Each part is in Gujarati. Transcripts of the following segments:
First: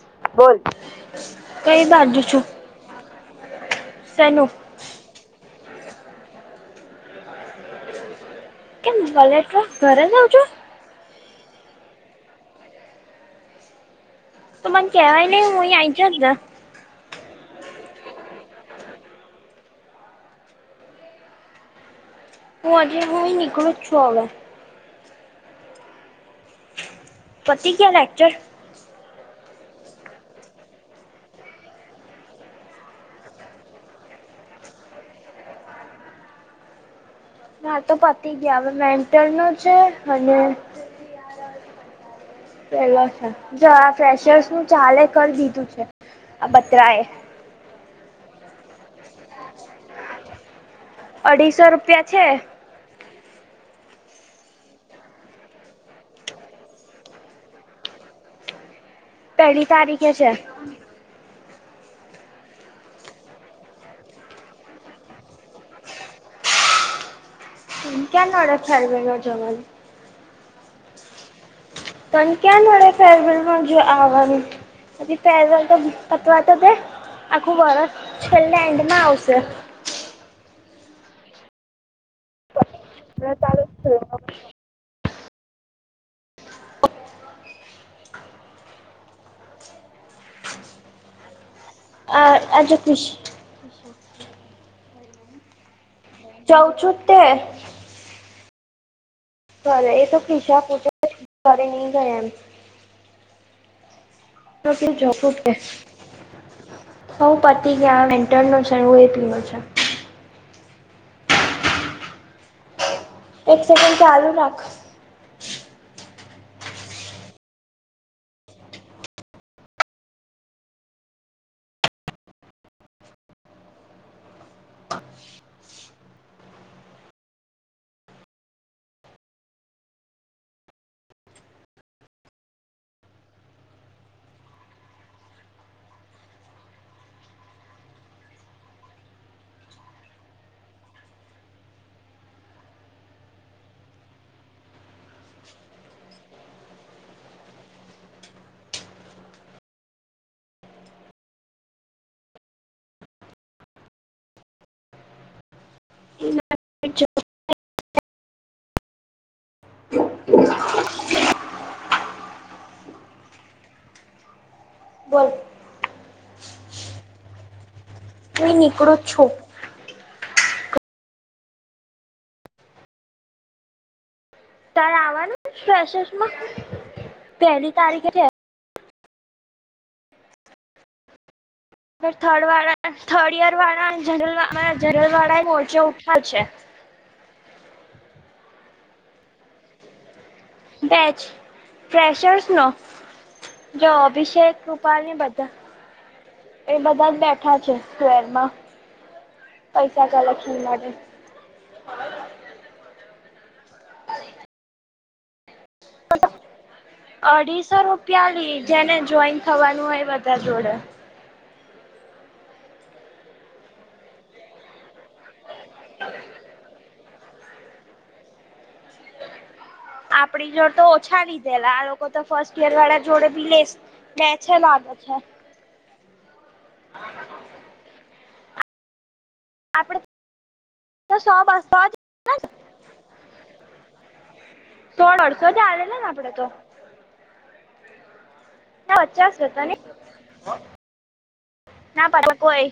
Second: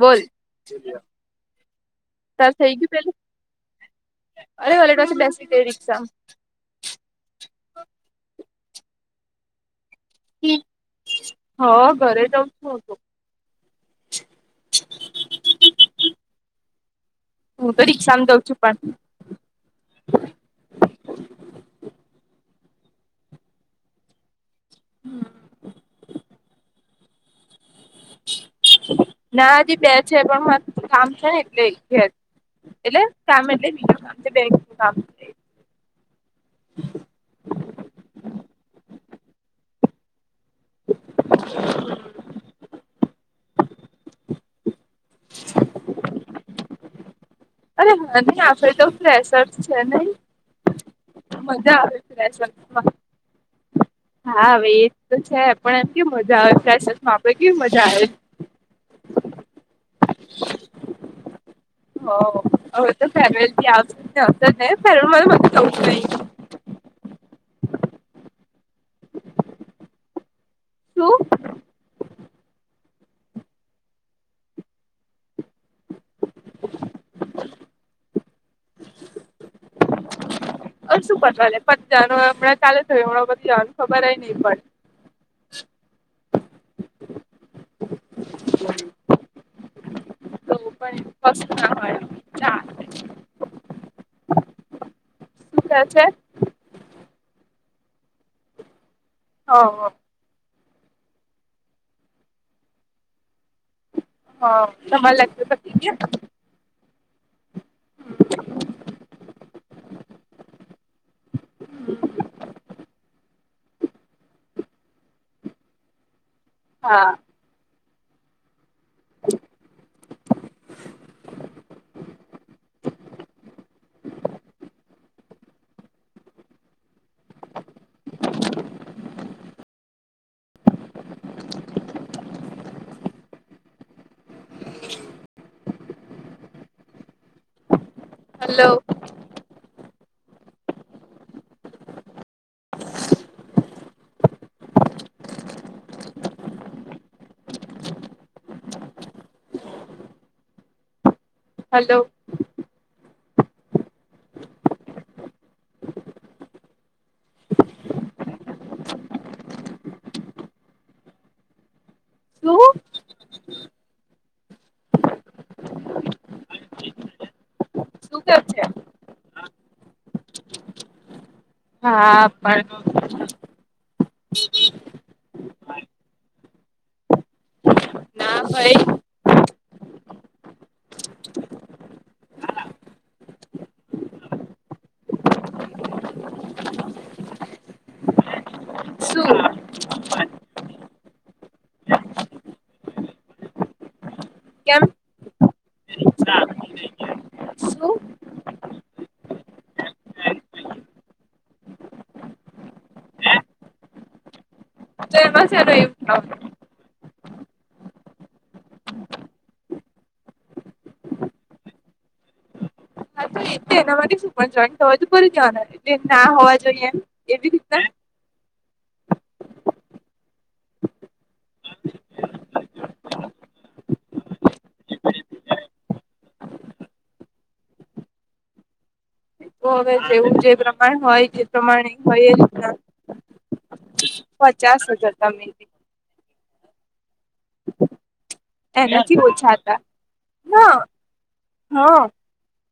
બોલ કઈ બાજુ છું ત થઈ ગય પે શેનું અરે વલેટ પાસે બેસી તે રિક્ષા કેમ કલેજ ઘરે જઉ હ ઘરે જઉ છતું તો મને કહેવાય નને હુંં આવીં જ જ હું તરી સમજાવ છું પણ હું હજે હું નીકળું છું હવે. હમ. પતિ ગ્યા લેક્ચર. ના હજી બે છે પણ મા કામ છે ને એટલે ઘેર. એટલે કામ એટલે બીજા કામ છે બેન્કના. માર તો પતી ગ્યા હવે મેન્ટર નું છે અને પેલા છે જો આ ફ્રેશર્સ નું ચાલે કર દીધું છે આ બતરાએ. અરે હા નહી આપડે તો ફ્રેશર્સ છે નહી અઢીસો મજા આવે રૂપિયા છે ફ્રેશર્સ હા. હા હવે એ તો છે પણ એમ કે મજા આવેમાં ફ્રેશર્સમા આપડે કેવી મજા આવે. પેલી તારીખે છે. હવ હવે તો ફેરવેલ થી આવશે તો [unintelligible] ફેરવેલ માતે જવુંજ નહી. ક્યાં નડે ફેરવેલનો જમલ. શું? તન ક્યાં નડે ફેરવેલમાં પણ જો આવવાનું પછી ફેરવેલ તો પતવા તો દે આખું વરસ છેલ્લે એન્ડમાં આવશે. પણ શું પતવા લે પણ જાનું હમણાં ચાલે થય હમણાં બધું ચાલુ જ જવાનું ખબરેય થયું. નહિ પડે. તો પણ કશું ના હોય. આ આજો ચાલે શું કૃશ શું કે છે? જઉ છું તે. હ હ કરે એ તો ખીશા ખૂચા ઘરે નહી ગયા એમ. હા તમાર લગતુ તો થી ગ્યા. હઉ પતિ ગ્યા વેન્ટર નું છે હું એ પીવું છે. [unintelligible] એક સેકન્ડ ચાલુ રાખ. હા. હલો. હલો. કેમ છો? શું બોલ. શું કે હુંય છે નીકળું છુ. હા [unintelligible] શેશસમાં પહેલી તારીખે છે. ના ભાઈ પર થર્ડ વાળા થર્ડ યર વાળા જનરલ વા જનરલ વાળા એ મોરચો ઉઠાવ છે. શું બેચ ફ્રેશર્સ નો. જો અભિષેક કેમ રૂપાલ ની બધા એ બધા જ બેઠા છે શું સ્વેરમાં પૈસા કલેક્શન માટે. સર [unintelligible] અઢીસો રૂપિયા લી જેને જોઈન થવાનું હોય બધા જોડે. તોએ તે એના માટે શું પણ જોઈન્ટ થવાય તો ફરી કહેવાના છે તે ના હોવા જોઈએ એમ એવી રીતના આપણી જોડ તો ઓછા લીધેલા આ લોકો તો ફર્સ્ટ યર વાળા જોડે ભી લેસ લે છે લાગે છે. તો હવે આપડે જેવું જે પ્રમાણ તો હોય સો જે બસો પ્રમાણે હોય એ જ રીતના. પચાસ. હજાર ત્રણ તમે અડસો જ આવેલા ને આપડે તો. એનાથી પચાસ ઓછા હતા ને ના હા ના [unintelligible] કોઈ.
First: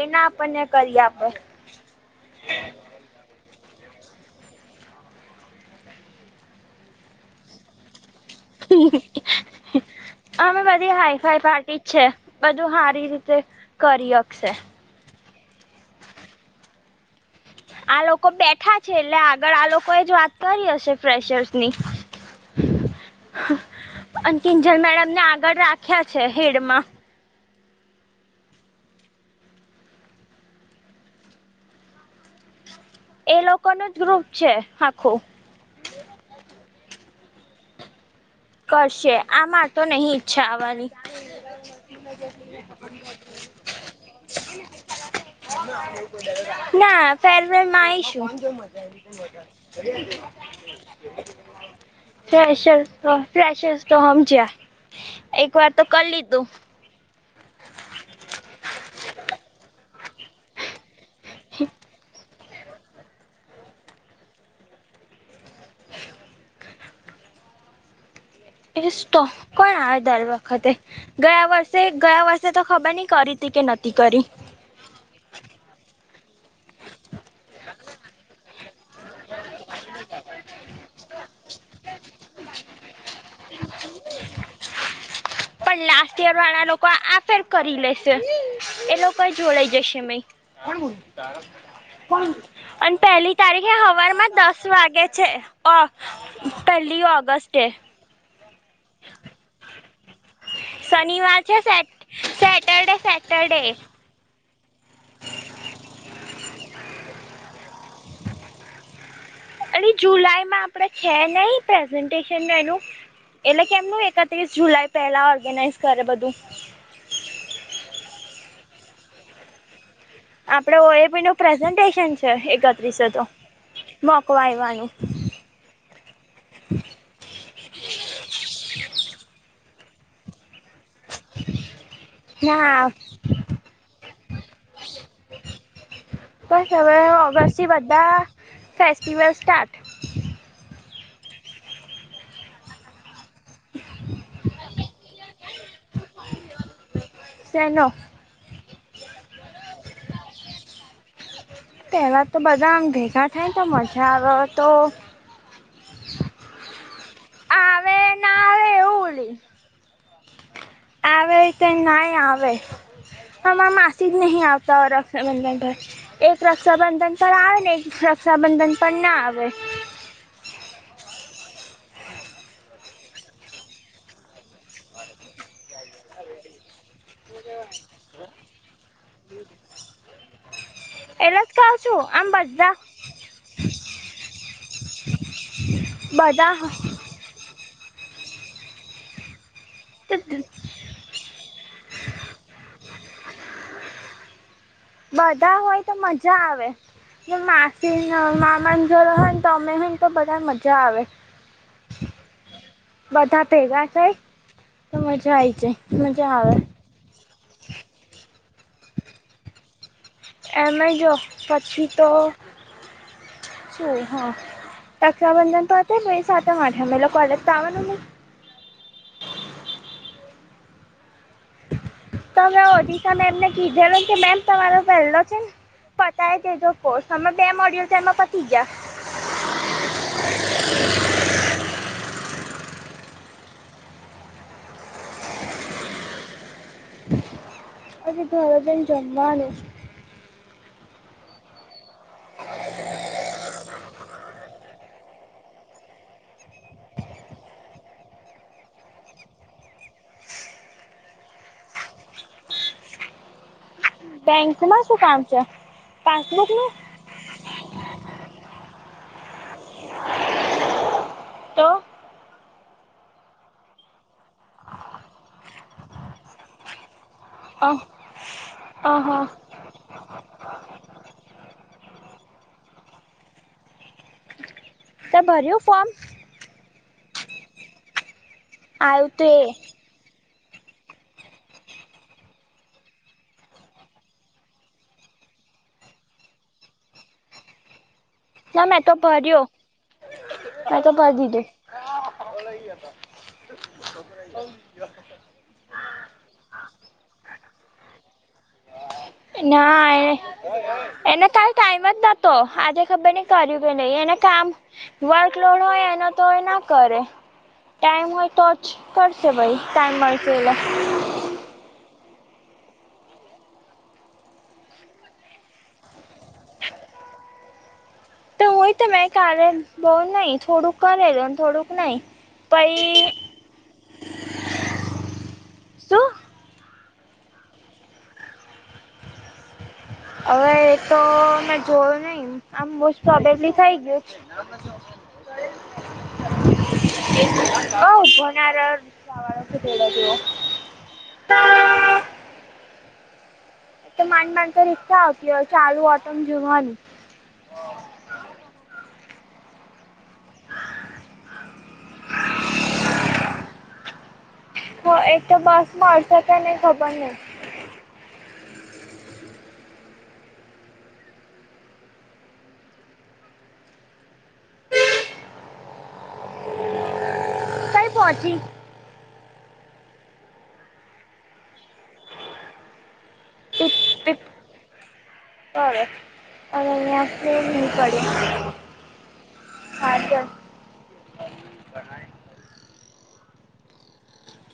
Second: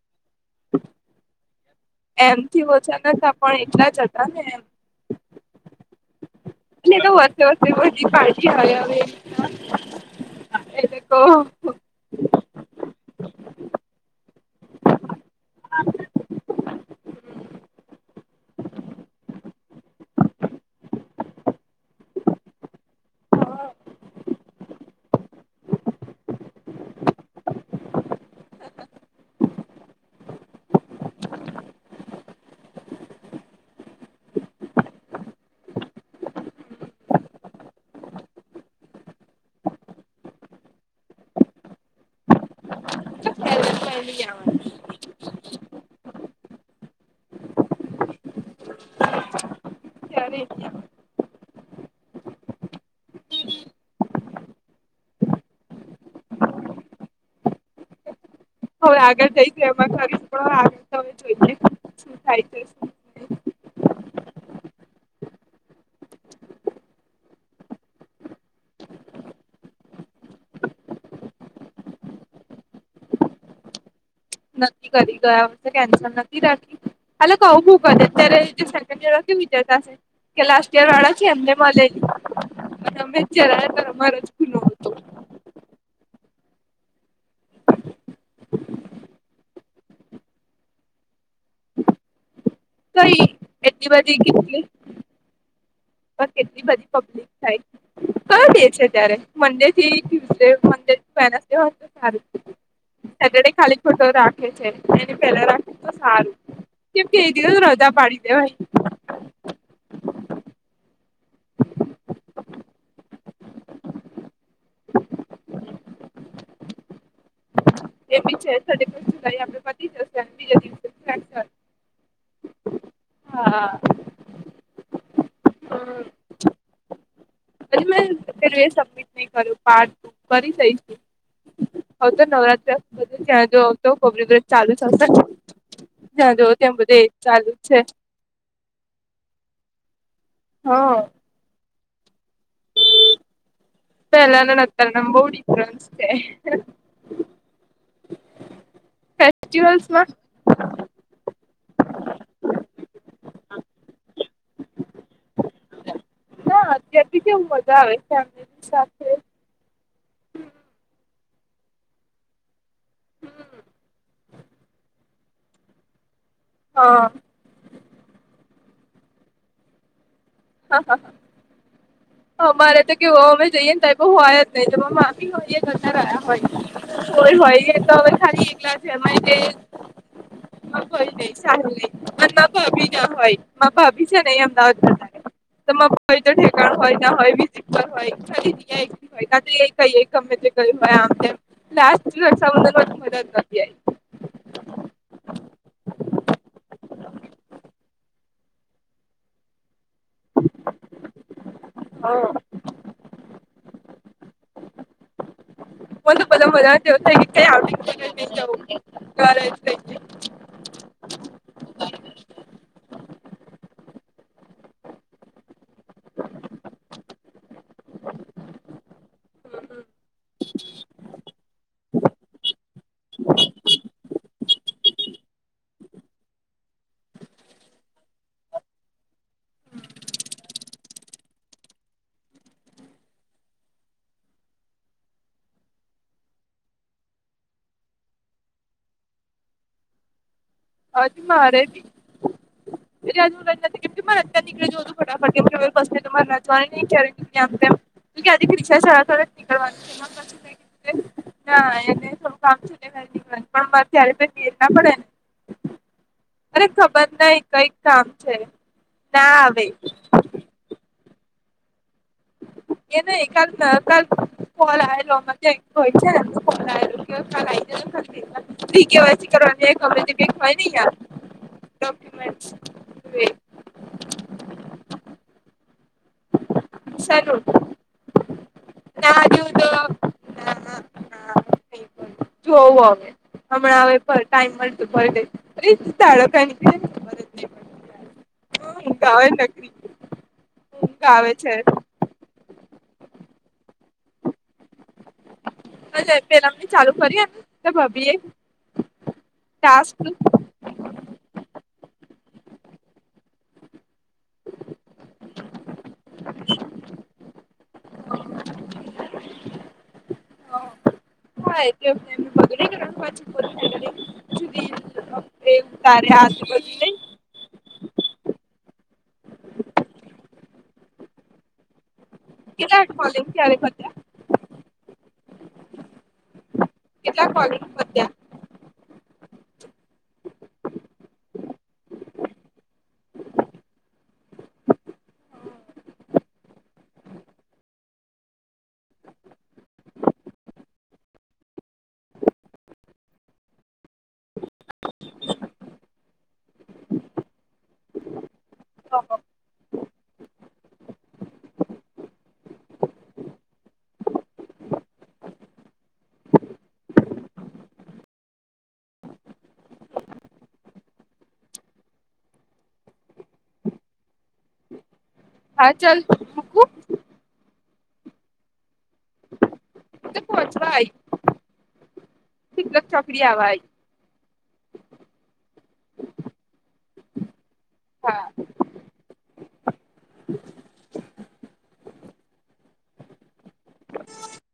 એના આપણને કરી આપે. એમથી ઓછા નતા પણ એટલા જ હતા ને એમ. એટ તો વ વી પા અમે વધ હવે એ હાઈ ફાઈ લોકો પાર્ટી છે બધું સારી રીતે કરી હકશે આ લોકો બેઠા છે એટલે આગળ આ લોકો એ જ વાત કરી હશે ફેશર્સની અને કિંજણ મેડમને આગળ રાખ્યા છે હેડમાં એ લોકો નું જ ગ્રુપ છે આખું કરશે આમાં તો નહ ઈચ્છા આવવાની હ ના ફેરવેલ માં આવીશું હ ઈશ્ર ફેશસ તો સમજ્યા એક વાર તો કરી લીધું હવે આગળ જઈશ એમાં કરીશ હ થ એટ સ્ટોક કોણ આવે દર વખતે ગયા વર્ષે ગયા વર્ષે તો ખબર નઈ કરી હતી કે નથી કરી નથી કરી ગયા હશે કેન્સલ નથી થતી અલે કઉુંક અત્યારે જે સેકન્ડ ઇયર વા વિચારતા હશે કે લાસ્ટ ઈયર વાળા એમને મળેલી અને અમે જરા અમારો જ ગુનો હતો પણ લાસ્ટ યર વાળા લોકો આ ફેર કરી લેશે એ લોકો જોડાઈ જશે મે કોણ કોણ અને તો પહેલી તારીખે એટલી હવાર બધી માં દસ કેટલી વાગે છે ઓ પહેલી ઓગસ્ટ કરી દે છે ત્યારે મંડે થી ટ્યુઝડે મંદિર શનિવાર વનસ છે ડે સેટ સારું સેટરડે સેટરડે ખાલી છોટો રાખ એ પેલા રાખી તો સારું કેમ કે દ હૃજા પાડી દે ભાઈ અને જુલાઈમાં આપણેે છે નહી પ્રેઝન્ટેશન ન એનું એટલે કેમનું એકત્રીસ જુલાઈ પેલા ઓર્ગેનાઈઝ કરે બધું. એ બી છેઈ આપડે- - આપડે ઓએપી નું પ્રેઝન્ટેશન છે એકત્રીસ તો હા મોકવાયવાનું. પ મે પેું સબમિટ નહી કર્યું પાર ટુ કરી દઈશું. હ તો નવરાત્ર ના બધું ત્યાં જો આવ તો કબરીગ્રજ ચાલુ જશે. તો હવે ઓગસથી છે બધા ફેસ્ટિવલ સ્ટાર્ટ- - હા. પેલા નતાર મા બો ડિફરન્સ છે. શનો? ફેસ્ટિવલ્સમાં. પહેલાં તો બધા ભેગા થાય તો મજા આવે તો- - ના અત્યારથી કેવ મજા આવે ફેમ ના આવે સાથે- - [inaudible] આવે કે નહી આવે હ માસી જ નહીં આવતા ઓરખ. રક્ષાબંધન પર એક રક્ષાબંધન પર હા આવે ને એક રક્ષાબંધન પર ના આવે. હા હા. અમારે તો કેવું અમે જઈએ ને ટાઈ હોય જ નહી જમા માફી હોય જતા રહયા હોય. કોઈ હોય એ તો હવે ખાલી એકલા છે એમાં કે- - કોઈ નઈ એટલે જ સારું કહું છું ન આમ બધા ભભી ના હોય ભાભી છે નહી અમદાવાદમાં- - તમા કોય તો બધા ઠેકાણ હોય ના હોય હોય જગ્યા હોયા. કઈ ગમે તે ગયું હોય આમ તેમ લર્ષન મદદ નથી આવી. બધા હોય તો મજા આવે માસી મામાને જો હોય ને તમે હ- - તો બધા મજા આવે. આવી બધા [unintelligible] કઈ તો મજા આય છે. [unintelligible] એનું જો પછી તો શું હા- - રક્ષાબંધન તો હતા બે સાથે [unintelligible] કોલેજ તો આવના નઈ - જાય. તમે ડિશા મેમને કીધેલ કે મેમ તમારો પહેલો છે ને- - પતાય તેજો કોર્સ તમે બે મોડિયો તેમાં પતી ગયા. અજુ ઘરે જઈને જમવાનું અજ મારે [unintelligible] [unintelligible] ના એને થોડું કામ છે પણ ત્યારે [unintelligible] ના બેંકમાં પડે ને? શું કામ છે પાસબુક નુ [unintelligible] કઈક કામ છે ના આવે. તો એને [unintelligible] [unintelligible] લાઈબ્રેરી [unintelligible] કે અહ વાય અહ સી કરવા [unintelligible] યાર ડોક્યુમેન્ટસ તે ભર્યું ફોર્મ? સલું આવ્યું તો એ [unintelligible] તો [inaudible] જોવું અવે. હમણાં હવે ટાઈમ મળતું પર [unintelligible] [inaudible] મેં તો ભર્યો મેં તો ઊંઘ ભરી આવે દીધો. છે [inaudible] પેલાની ચાલુ કરીએ તો ભાભીએ? ના એ એને કાઈ ટાઈમ જ નતો આજે ખબર નઈ કર્યું કે નહી એને- - કામ વર્કલોડ હોય એના તો એ ના કરે ટાઈમ હોય તો જ કરશુ ભાઈ ટાઈમ મળશે એટલે હા એટલે [unintelligible] [unintelligible] તો હોય તો મે કાલે બઉુ નઈ થોડુંક કરેલુ અને થોડુંક નહી કેટલા તઈ કોલિંગ ક્યારે પત્યા શું કેટલા કોલીંગ પત્યા હવે એ તો મેં જોયું નહી આમ મોસ્ટ પ્રોબેબલી થઈ ગયું [inaudible] આ ઉભો ના રહયો રિક્ષા વાળો ગધેડા જેવો [unintelligible] તો માંડ માંડ તો રિક્સા આવતી હોય છે ચાલુ ઓટો મા જવાનું [inaudible] [inaudible] હ એક તો બસ માં હતા કે નહી ખબર નહી હા ચાલ મુકું કઈ પહોંચી હું ત પહોચવા આવી [unintelligible] ચોકડી આવા આઈ ત [unintelligible] [unintelligible] હા હા [inaudible]